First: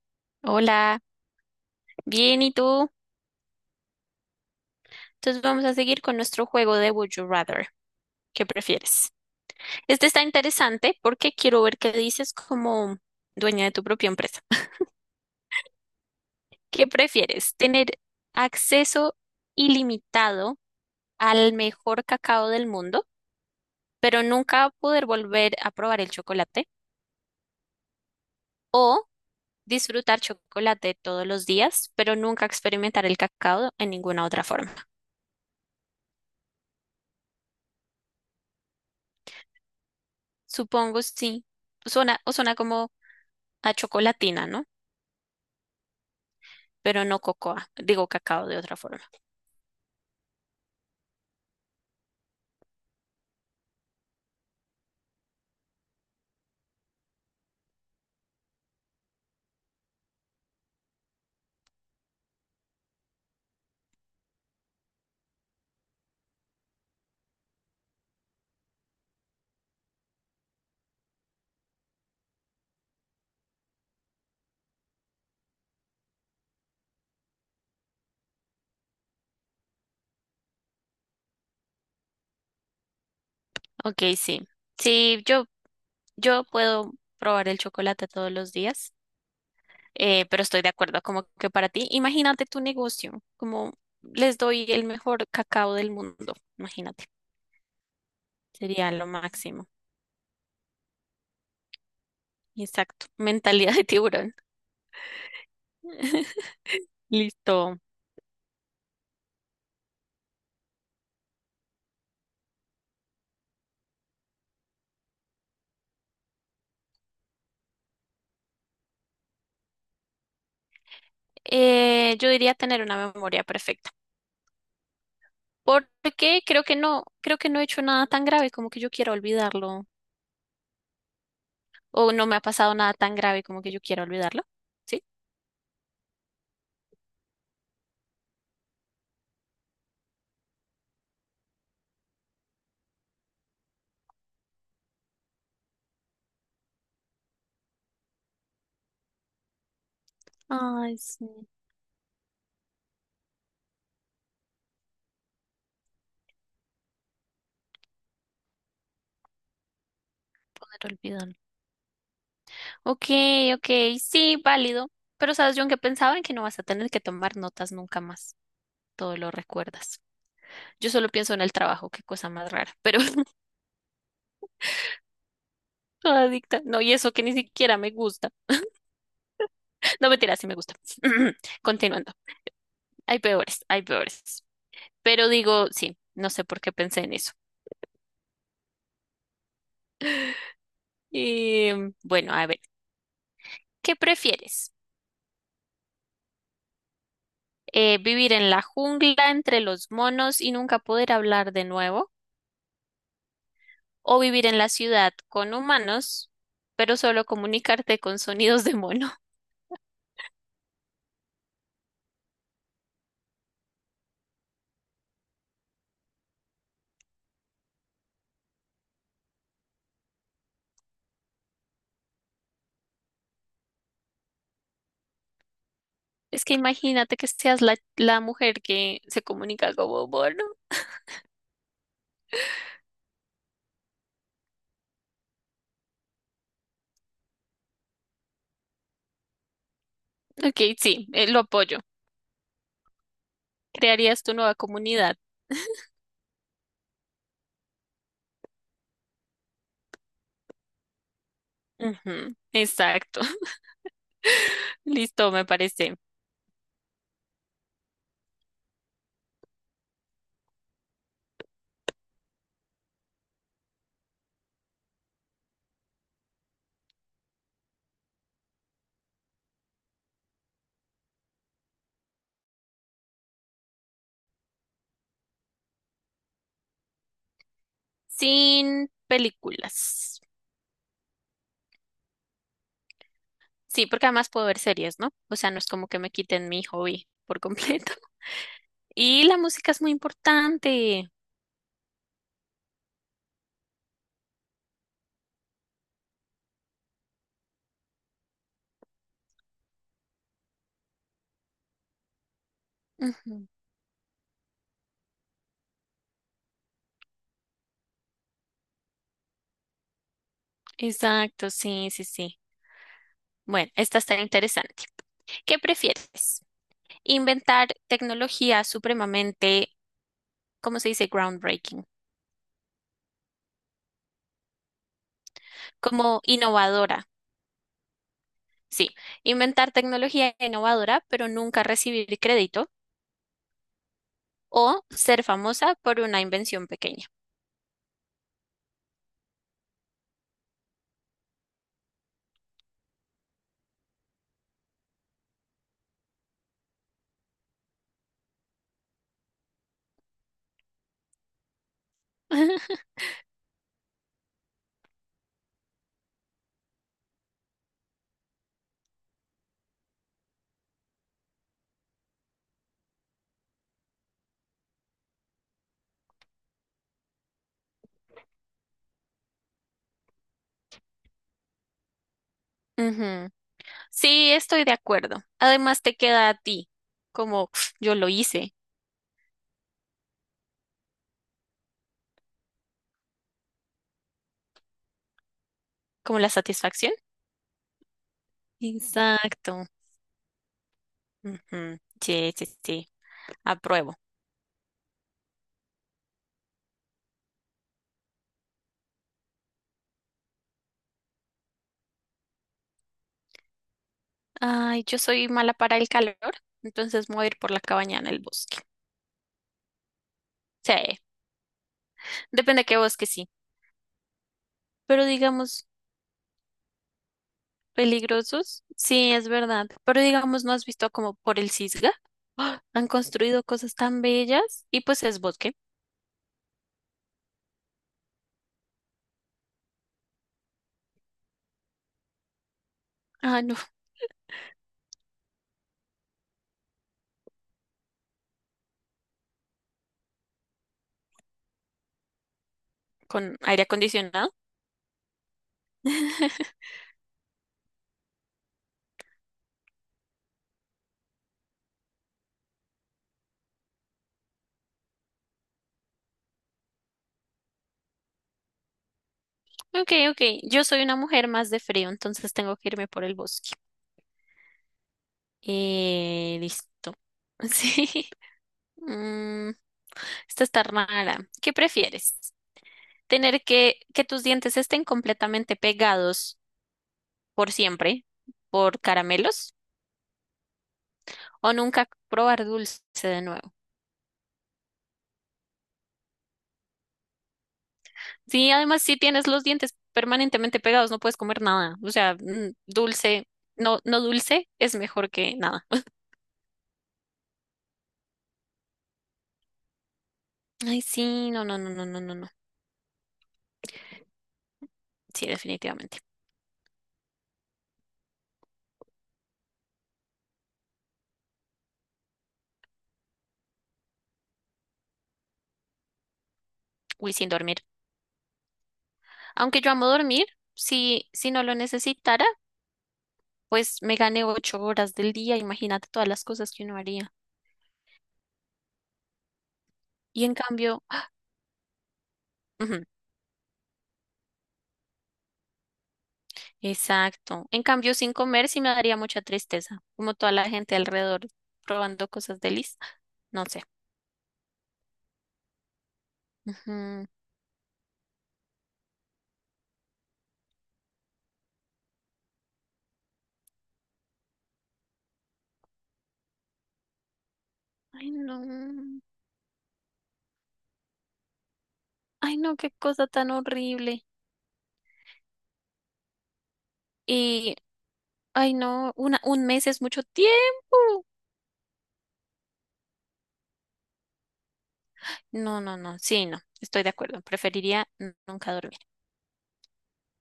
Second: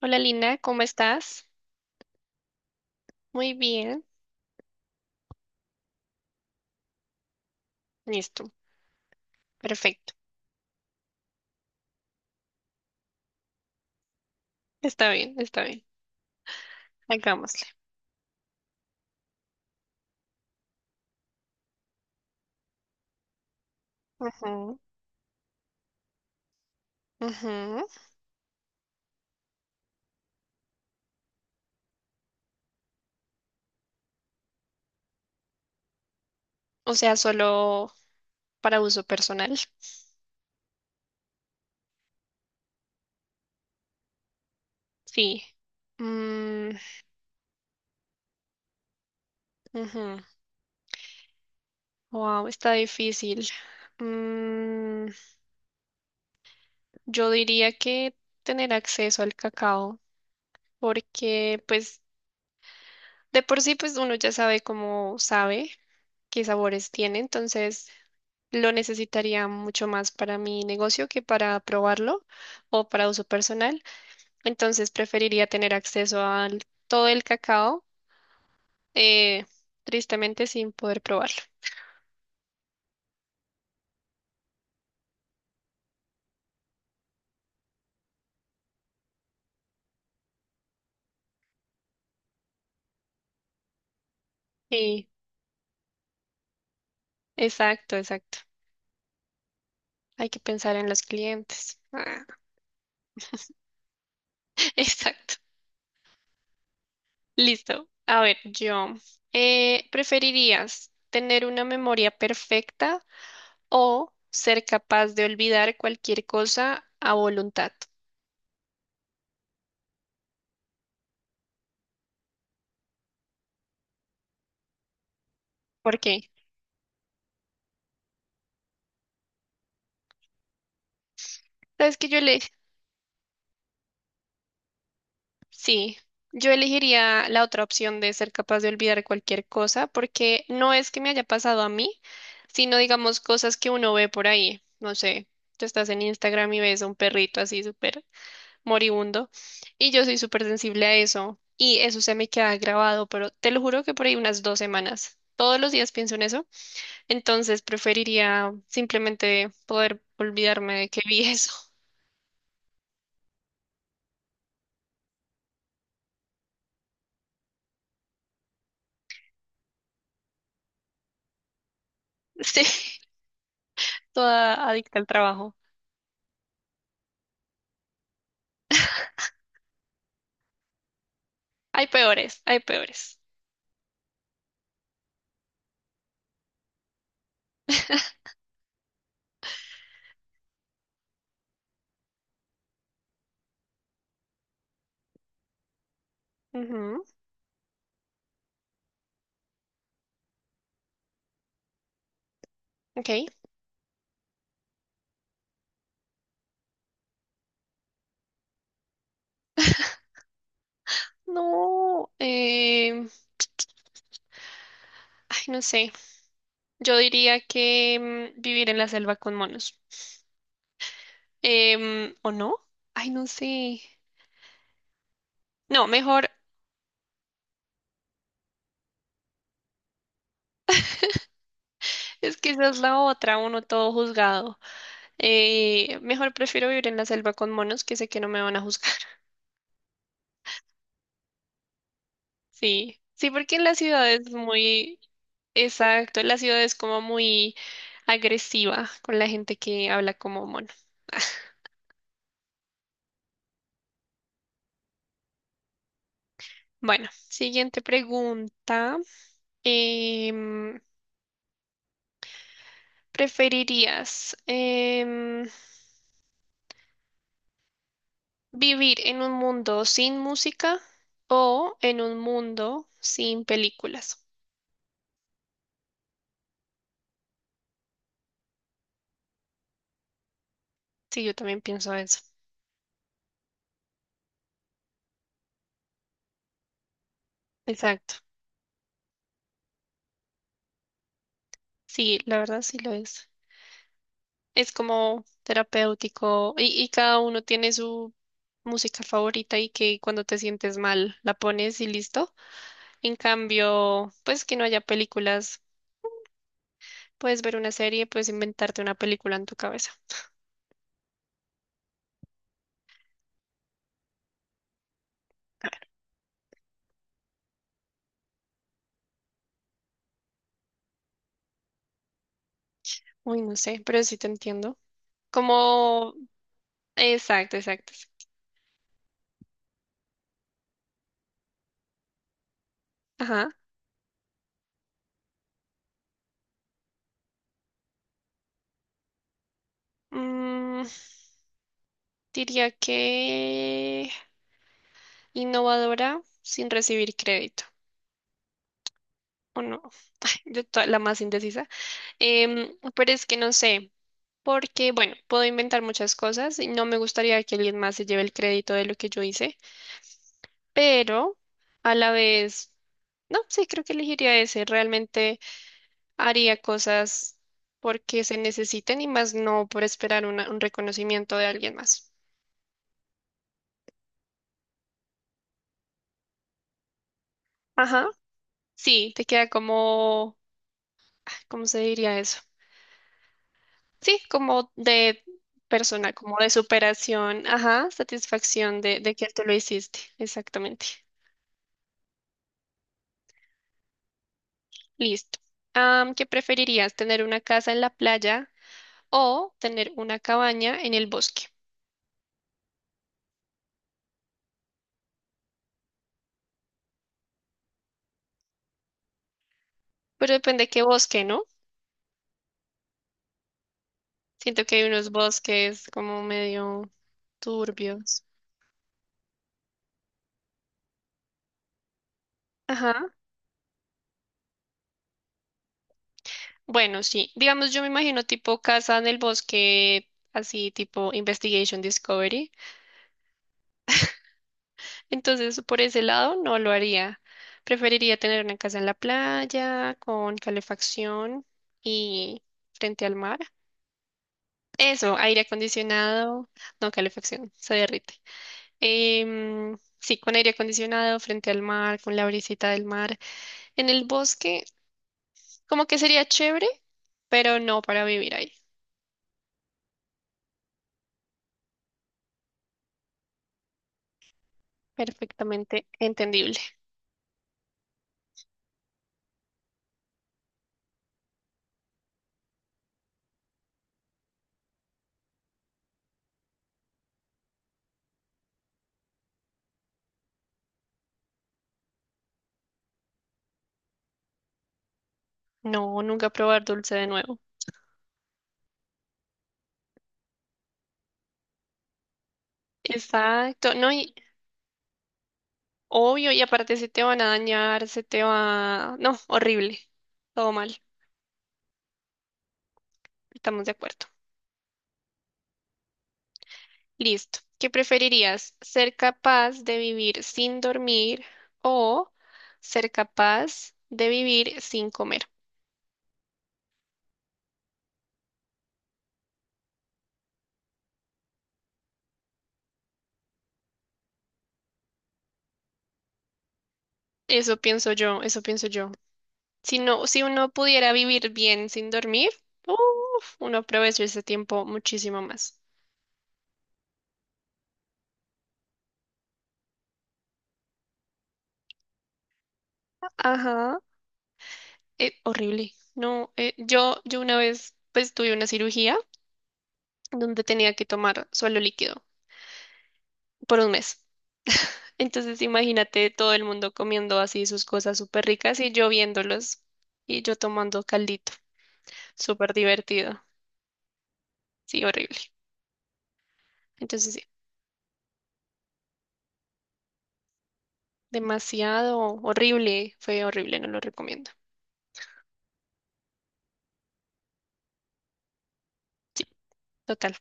Hola Lina, ¿cómo Hola, estás? bien, ¿y tú? Muy bien. Entonces vamos a seguir con nuestro juego de Would You Rather. ¿Qué Listo. prefieres? Este Perfecto. está interesante porque quiero ver qué dices como dueña de tu propia empresa. Está bien, está bien. ¿Qué prefieres? Hagámosle. ¿Tener acceso ilimitado al mejor cacao del mundo, pero nunca Ujú, poder volver a probar el chocolate? ujú. ¿O disfrutar chocolate todos los días, pero nunca experimentar el cacao en ninguna otra forma? O sea, solo para uso personal. Supongo sí. Suena, o suena como a chocolatina, ¿no? Sí. Mm, Pero no cocoa, digo cacao de otra forma. ujú. Wow, está difícil. Mm, yo diría que tener acceso al cacao, porque pues de por sí pues uno ya sabe cómo sabe. Qué sabores tiene, entonces lo necesitaría mucho más para mi negocio que para probarlo o para uso personal. Entonces preferiría tener acceso a todo el cacao, eh, tristemente sin poder probarlo. Ok, sí. Sí, yo puedo probar el chocolate todos los días, pero estoy de acuerdo, como que para ti, imagínate tu negocio, como les doy el Sí, mejor cacao del mundo, imagínate, exacto, exacto. sería lo máximo. Hay que pensar en los clientes. Ah, Exacto, mentalidad de tiburón. exacto. Listo. Listo. A ver, ¿preferirías tener una memoria perfecta o ser capaz de olvidar cualquier cosa a voluntad? Yo diría tener una memoria perfecta, ¿Por qué? porque creo que no he hecho nada tan grave como que yo quiera olvidarlo ¿Sabes que o yo no me le... ha pasado nada tan grave como que yo quiera olvidarlo. ¿Sí? Sí, yo elegiría la otra opción de ser capaz de olvidar cualquier cosa, porque no es que me haya pasado a mí, sino digamos cosas que uno ve por ahí. No sé, tú estás en Instagram y ves a un perrito así súper moribundo, y yo soy súper sensible a Ay, sí, eso, y eso se me queda grabado, pero te lo juro que por ahí unas dos semanas. Todos los días pienso en eso, entonces preferiría simplemente poder olvidarme poder de que vi olvidarlo. eso. Ok, ok, sí, válido. Pero sabes, yo que pensaba en que no vas a tener que tomar notas nunca más. Todo lo recuerdas. Yo solo pienso en el trabajo, qué cosa más rara. Pero Sí, toda adicta al trabajo. toda adicta. No, y eso que ni siquiera me gusta. No, mentira, sí me gusta. Hay Continuando. peores, hay Hay peores. peores, hay peores. Pero digo, sí, no sé por qué pensé en eso. Y bueno, a ver, ¿qué prefieres? Ujú, ¿Vivir en la jungla entre los monos y nunca poder hablar de nuevo? ok. ¿O vivir en la ciudad con humanos, pero solo comunicarte con sonidos de mono? No, ay, no sé. Yo diría que vivir en la selva con monos. ¿O no? Ay, no sé. No, mejor, Es que imagínate que seas la mujer que se comunica como mono. es que esa es la otra, uno todo juzgado. Mejor prefiero vivir en la selva con monos que sé que no me van a juzgar. Ok, sí, lo apoyo. Sí, sí, porque en la ciudad ¿Crearías es tu nueva muy, comunidad? exacto, en la ciudad es como muy agresiva con la gente que habla como mono. Ujú, exacto. Listo, me parece. Bueno, siguiente pregunta. Em, ¿Preferirías vivir en un mundo sin música o en un mundo sin películas? Sin películas. Sí, yo también pienso eso. Sí, porque además puedo ver series, ¿no? O sea, no es como que me quiten mi hobby por completo. Exacto. Y la música es muy importante. Sí, la verdad sí lo es. Es como terapéutico y cada uno tiene su música favorita y que cuando te sientes mal la pones y listo. En Ujú, cambio, pues que no haya películas. Puedes ver una serie, puedes inventarte una película en tu cabeza. exacto, sí, sí, sí. Bueno, esta está interesante. ¿Qué prefieres? Inventar tecnología supremamente, ¿cómo se dice? Groundbreaking, Uy, no sé, pero sí te entiendo. Como, como innovadora. exacto, exacto. Sí, inventar tecnología innovadora, pero nunca recibir crédito Ajá. o ser famosa por una invención pequeña. Mm, diría que innovadora sin recibir crédito, ¿o no? La más indecisa. Pero es que no sé, porque, bueno, puedo inventar muchas cosas y no me gustaría que alguien más se lleve el crédito de lo que yo hice, pero a la vez, no, sí, creo que elegiría ese. Realmente haría cosas porque se necesiten y más no por esperar un reconocimiento de alguien más. Ujú. Sí, estoy de acuerdo. Además, te queda a ti, como "Uf, yo Ajá, lo hice", sí, te queda como, ah, ¿cómo se diría eso? Sí, como de persona, como la como de satisfacción. superación, ajá, satisfacción de que tú lo Exacto. hiciste, exactamente. Ujú. Sí, sí, sí, apruebo. Listo. Am, ¿qué preferirías, tener una casa en la playa o tener una cabaña en el bosque? Ay, yo soy mala para el calor, entonces me voy a ir por la cabaña en el bosque. Pero depende qué Sí, bosque, ¿no? depende de qué bosque, sí. Siento que hay Pero unos digamos, bosques como medio turbios. peligrosos, sí, es verdad. Pero digamos, ¿no has visto como por el Cisga? ¡Ah! Han Ajá. construido cosas tan bellas y pues es bosque. Bueno, sí. Digamos, yo me imagino tipo casa en el bosque, así tipo Investigation Discovery. Ah, no, Entonces, por ese lado, no lo haría. Preferiría tener una casa en la playa, con calefacción y frente al mar. con aire acondicionado. Eso, aire acondicionado, no calefacción, se derrite. Sí, con aire acondicionado, frente al mar, con la brisita del mar. En el bosque, como que sería chévere, pero no para vivir ahí. Ok, ok. Yo soy una mujer más de frío, entonces tengo que irme por el bosque. Perfectamente entendible. Listo. Sí. Mm, Esta está rara. ¿Qué prefieres? ¿Tener que tus dientes estén completamente pegados por siempre por caramelos? ¿O nunca probar dulce de nuevo? No, nunca probar dulce de nuevo. Sí, además si tienes los dientes permanentemente pegados, no puedes comer nada. O sea, dulce, Exacto, no, no, no, y dulce es mejor que nada. obvio, y aparte se te van a dañar, se te va... No, horrible. Todo mal, Ay, sí, no, no, no, no, no, no, no. estamos de acuerdo. Sí, definitivamente. Listo. ¿Qué preferirías? ¿Ser capaz de vivir sin dormir o ser capaz de vivir sin comer? Uy, sin dormir. Aunque yo amo dormir, si, si no lo necesitara, pues me gané 8 horas del día. Imagínate todas las cosas que uno haría. Eso pienso yo, eso pienso yo. Si no, si Y en uno cambio, pudiera vivir bien sin dormir, ujú, uf, uno aprovecha ese tiempo muchísimo más. exacto. En cambio, sin comer sí me daría mucha tristeza, como toda la gente alrededor probando cosas delis. No sé. Ajá. Horrible. No, yo, Ujú. yo una vez pues tuve una cirugía donde tenía que tomar suelo líquido por un mes. Entonces imagínate todo el mundo comiendo así sus cosas Ay, súper no. ricas y yo viéndolos y yo tomando caldito. Ay, Súper no, qué cosa divertido. tan horrible. Sí, horrible. Entonces sí, Y, ay, no, una, un mes es mucho tiempo. demasiado horrible. Fue horrible, no lo recomiendo. No, no, no, sí, no, estoy de acuerdo. Preferiría nunca dormir. Total,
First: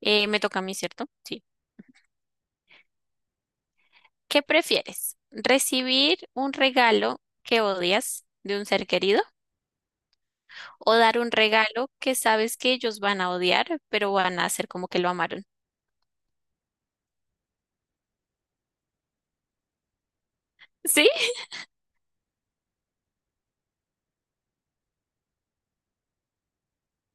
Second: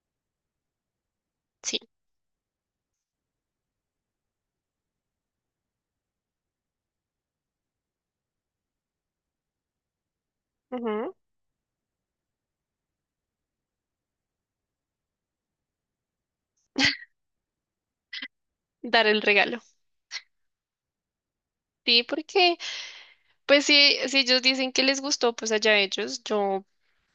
Me toca a mí, ¿cierto? Sí. sí. ¿Qué prefieres? ¿Recibir un regalo que odias de un ser querido o Ujú. dar un regalo que sabes que ellos van a odiar, pero van a hacer como que lo amaron? Dar el regalo. ¿Sí? Sí, porque pues sí, si ellos dicen que les gustó, pues allá ellos. Yo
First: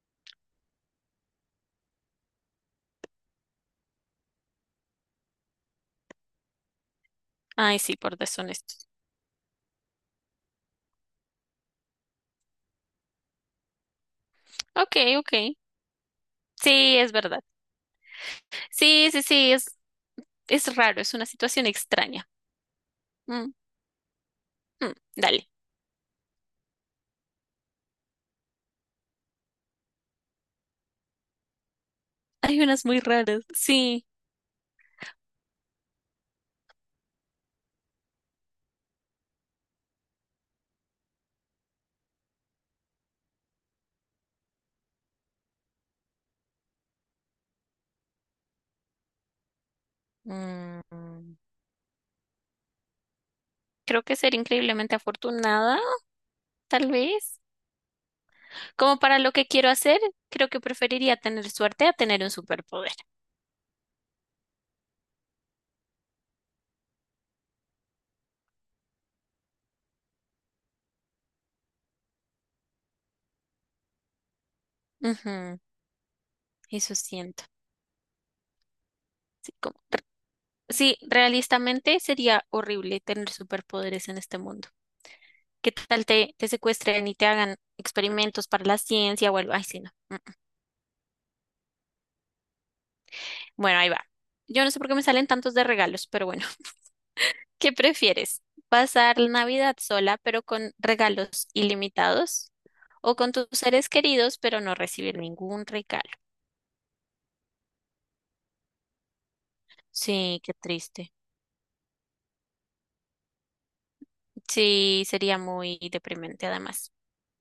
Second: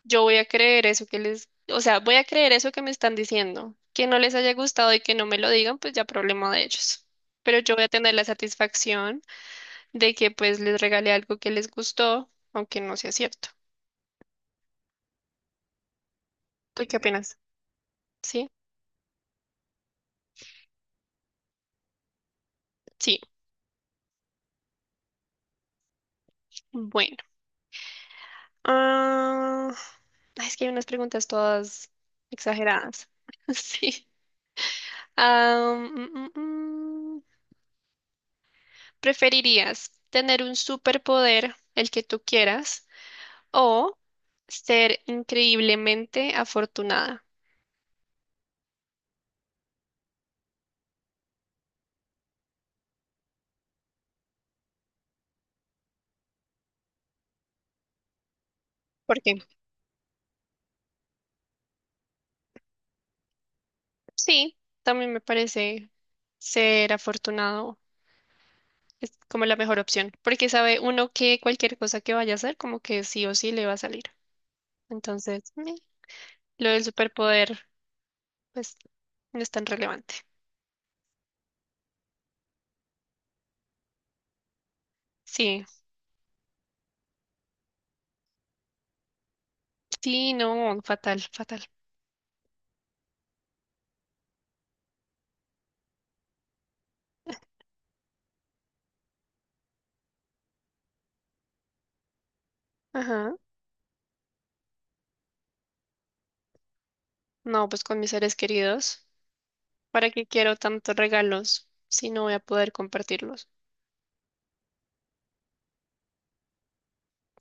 Yo voy a creer eso que les, o sea, voy a creer eso que me están diciendo. Que no les haya gustado y que no me lo digan, pues ya problema de ellos. Pero yo Ay, voy a sí, tener por la deshonestos. satisfacción de que pues les regalé algo que les gustó, aunque no sea cierto. Ok, ok. ¿Tú qué Sí, es opinas? verdad. ¿Sí? Sí, sí, sí, es raro, es una situación extraña. Sí. Mm, Dale. Bueno. Ah, ay, es que hay unas preguntas todas Hay unas muy exageradas. raras. Sí. Sí. Ah, mm, mm, mm. ¿Preferirías tener un superpoder, el que tú quieras? O ser increíblemente afortunada. Mm, Creo que ser increíblemente afortunada, tal vez. Como para lo Porque que quiero hacer, creo que preferiría tener suerte a tener un superpoder. sí, también me parece ser afortunado es como la mejor opción. Porque sabe uno que cualquier cosa que vaya a hacer, como que sí o sí le va a salir. Entonces, Ujú, meh, lo del eso siento. superpoder, pues no es Sí, tan como relevante. sí, realistamente sería horrible tener superpoderes en este mundo. Sí, ¿Qué tal te secuestren y te hagan experimentos para la ciencia o algo? Ay, sí, no. Mm. sí, no, fatal, fatal. Bueno, ahí va. Yo no sé por qué me salen tantos de regalos, pero bueno, ¿qué prefieres? ¿Pasar la Navidad sola, pero con regalos ilimitados? ¿O con Ajá. tus seres queridos, pero no recibir ningún regalo? No, pues con mis seres queridos. ¿Para qué Sí, qué quiero tantos triste. regalos si no voy a poder compartirlos? Sí, sería muy deprimente además.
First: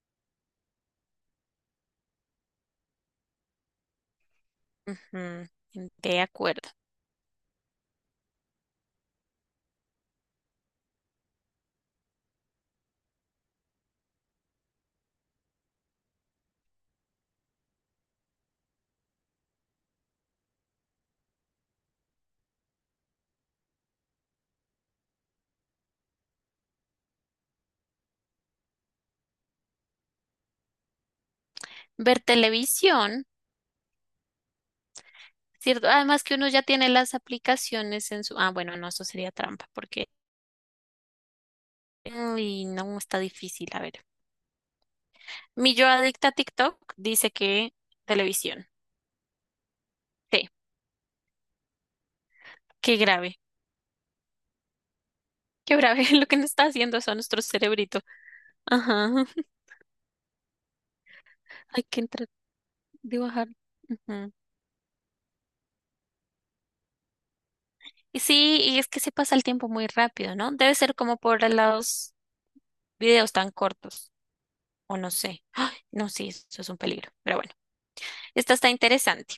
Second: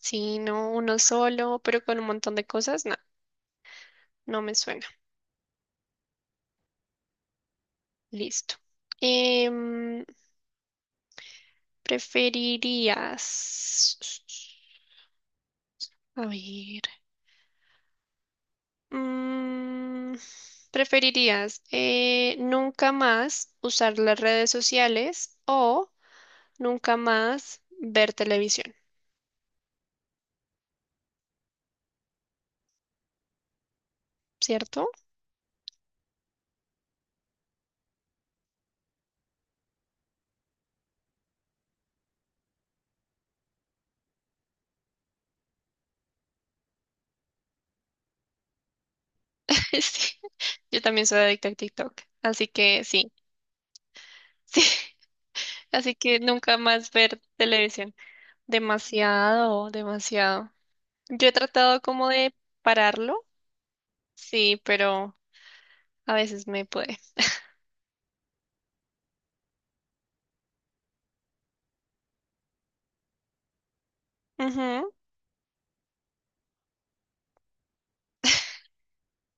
Sí, no, uno solo, pero con un montón de cosas, no, no me suena. Ujú, de acuerdo. Listo. Em, ¿Preferirías... A ver. mm, ¿Preferirías nunca más usar las redes sociales o nunca más ver televisión? Ver televisión. ¿Cierto? Cierto, además que uno ya tiene las aplicaciones en su... Ah, bueno, no, eso sería trampa, porque... Uy, no, está difícil, a ver. Mi yo adicta a TikTok dice que televisión. Sí. Sí, Yo también soy adicta a TikTok, así que qué sí, grave, sí. qué Así grave que lo que nos nunca está más haciendo eso a ver nuestro televisión. cerebrito. Ajá, Demasiado, demasiado. Yo he tratado hay que como entrar, de pararlo, dibujar. Ujú. sí, pero a veces me puede. Y sí, y es que se pasa el tiempo muy rápido, ¿no? Debe ser como por los videos tan cortos, Ujú, o no sé. ¡Ay! No, sí, eso es un peligro, pero bueno, esta está interesante.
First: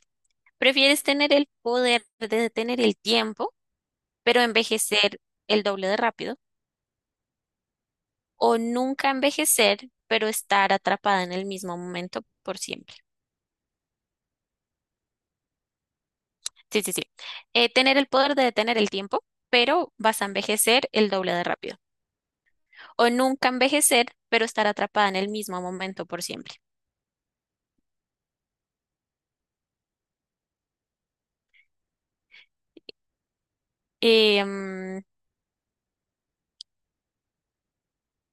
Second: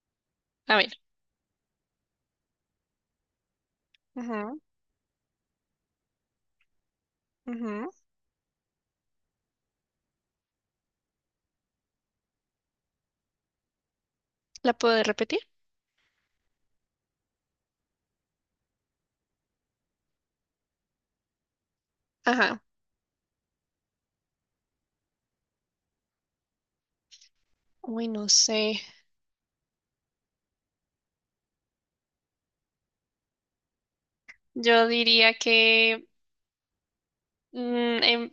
a ver. ¿Prefieres tener el poder de detener el tiempo, pero Ujú, envejecer el doble de rápido? ujú. ¿O nunca envejecer, pero estar atrapada en el mismo momento por siempre? ¿La puedo repetir? Sí, sí, sí. Tener el poder de detener el tiempo, pero vas a envejecer el doble de rápido. Ajá. ¿O nunca envejecer, pero estar atrapada en el mismo momento por siempre? Uy, no sé. Eh, Yo mm, diría que mm, em-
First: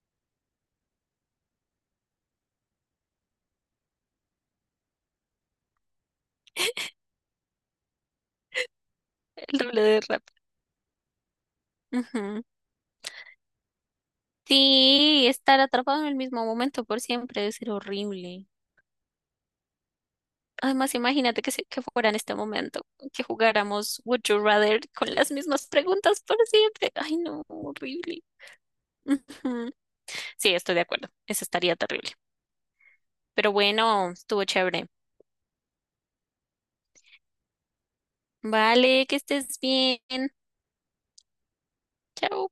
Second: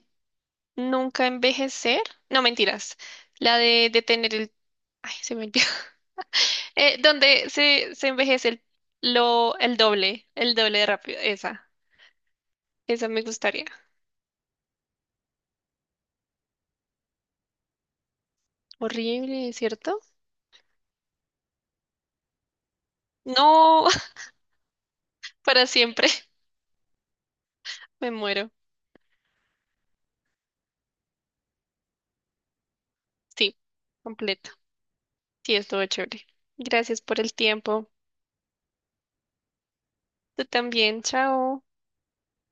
nunca envejecer. No, mentiras. La de detener el... Ay, se me olvidó. Donde se envejece el doble de rápido. el doble de rápido. Esa. Ujú. Esa me gustaría. Sí, estar atrapado en el mismo momento por siempre debe ser horrible. Horrible, ¿cierto? Además, imagínate que, que fuera en este momento, que No, jugáramos Would You Rather con las para mismas siempre. preguntas por siempre. Ay, no, Me horrible. muero. Ujú. Sí, estoy de acuerdo. Eso estaría terrible. Pero Sí, bueno, estuvo completa. chévere. Sí, estuvo chévere. Gracias por el tiempo. Vale, que estés bien. Tú también, chao. Chao.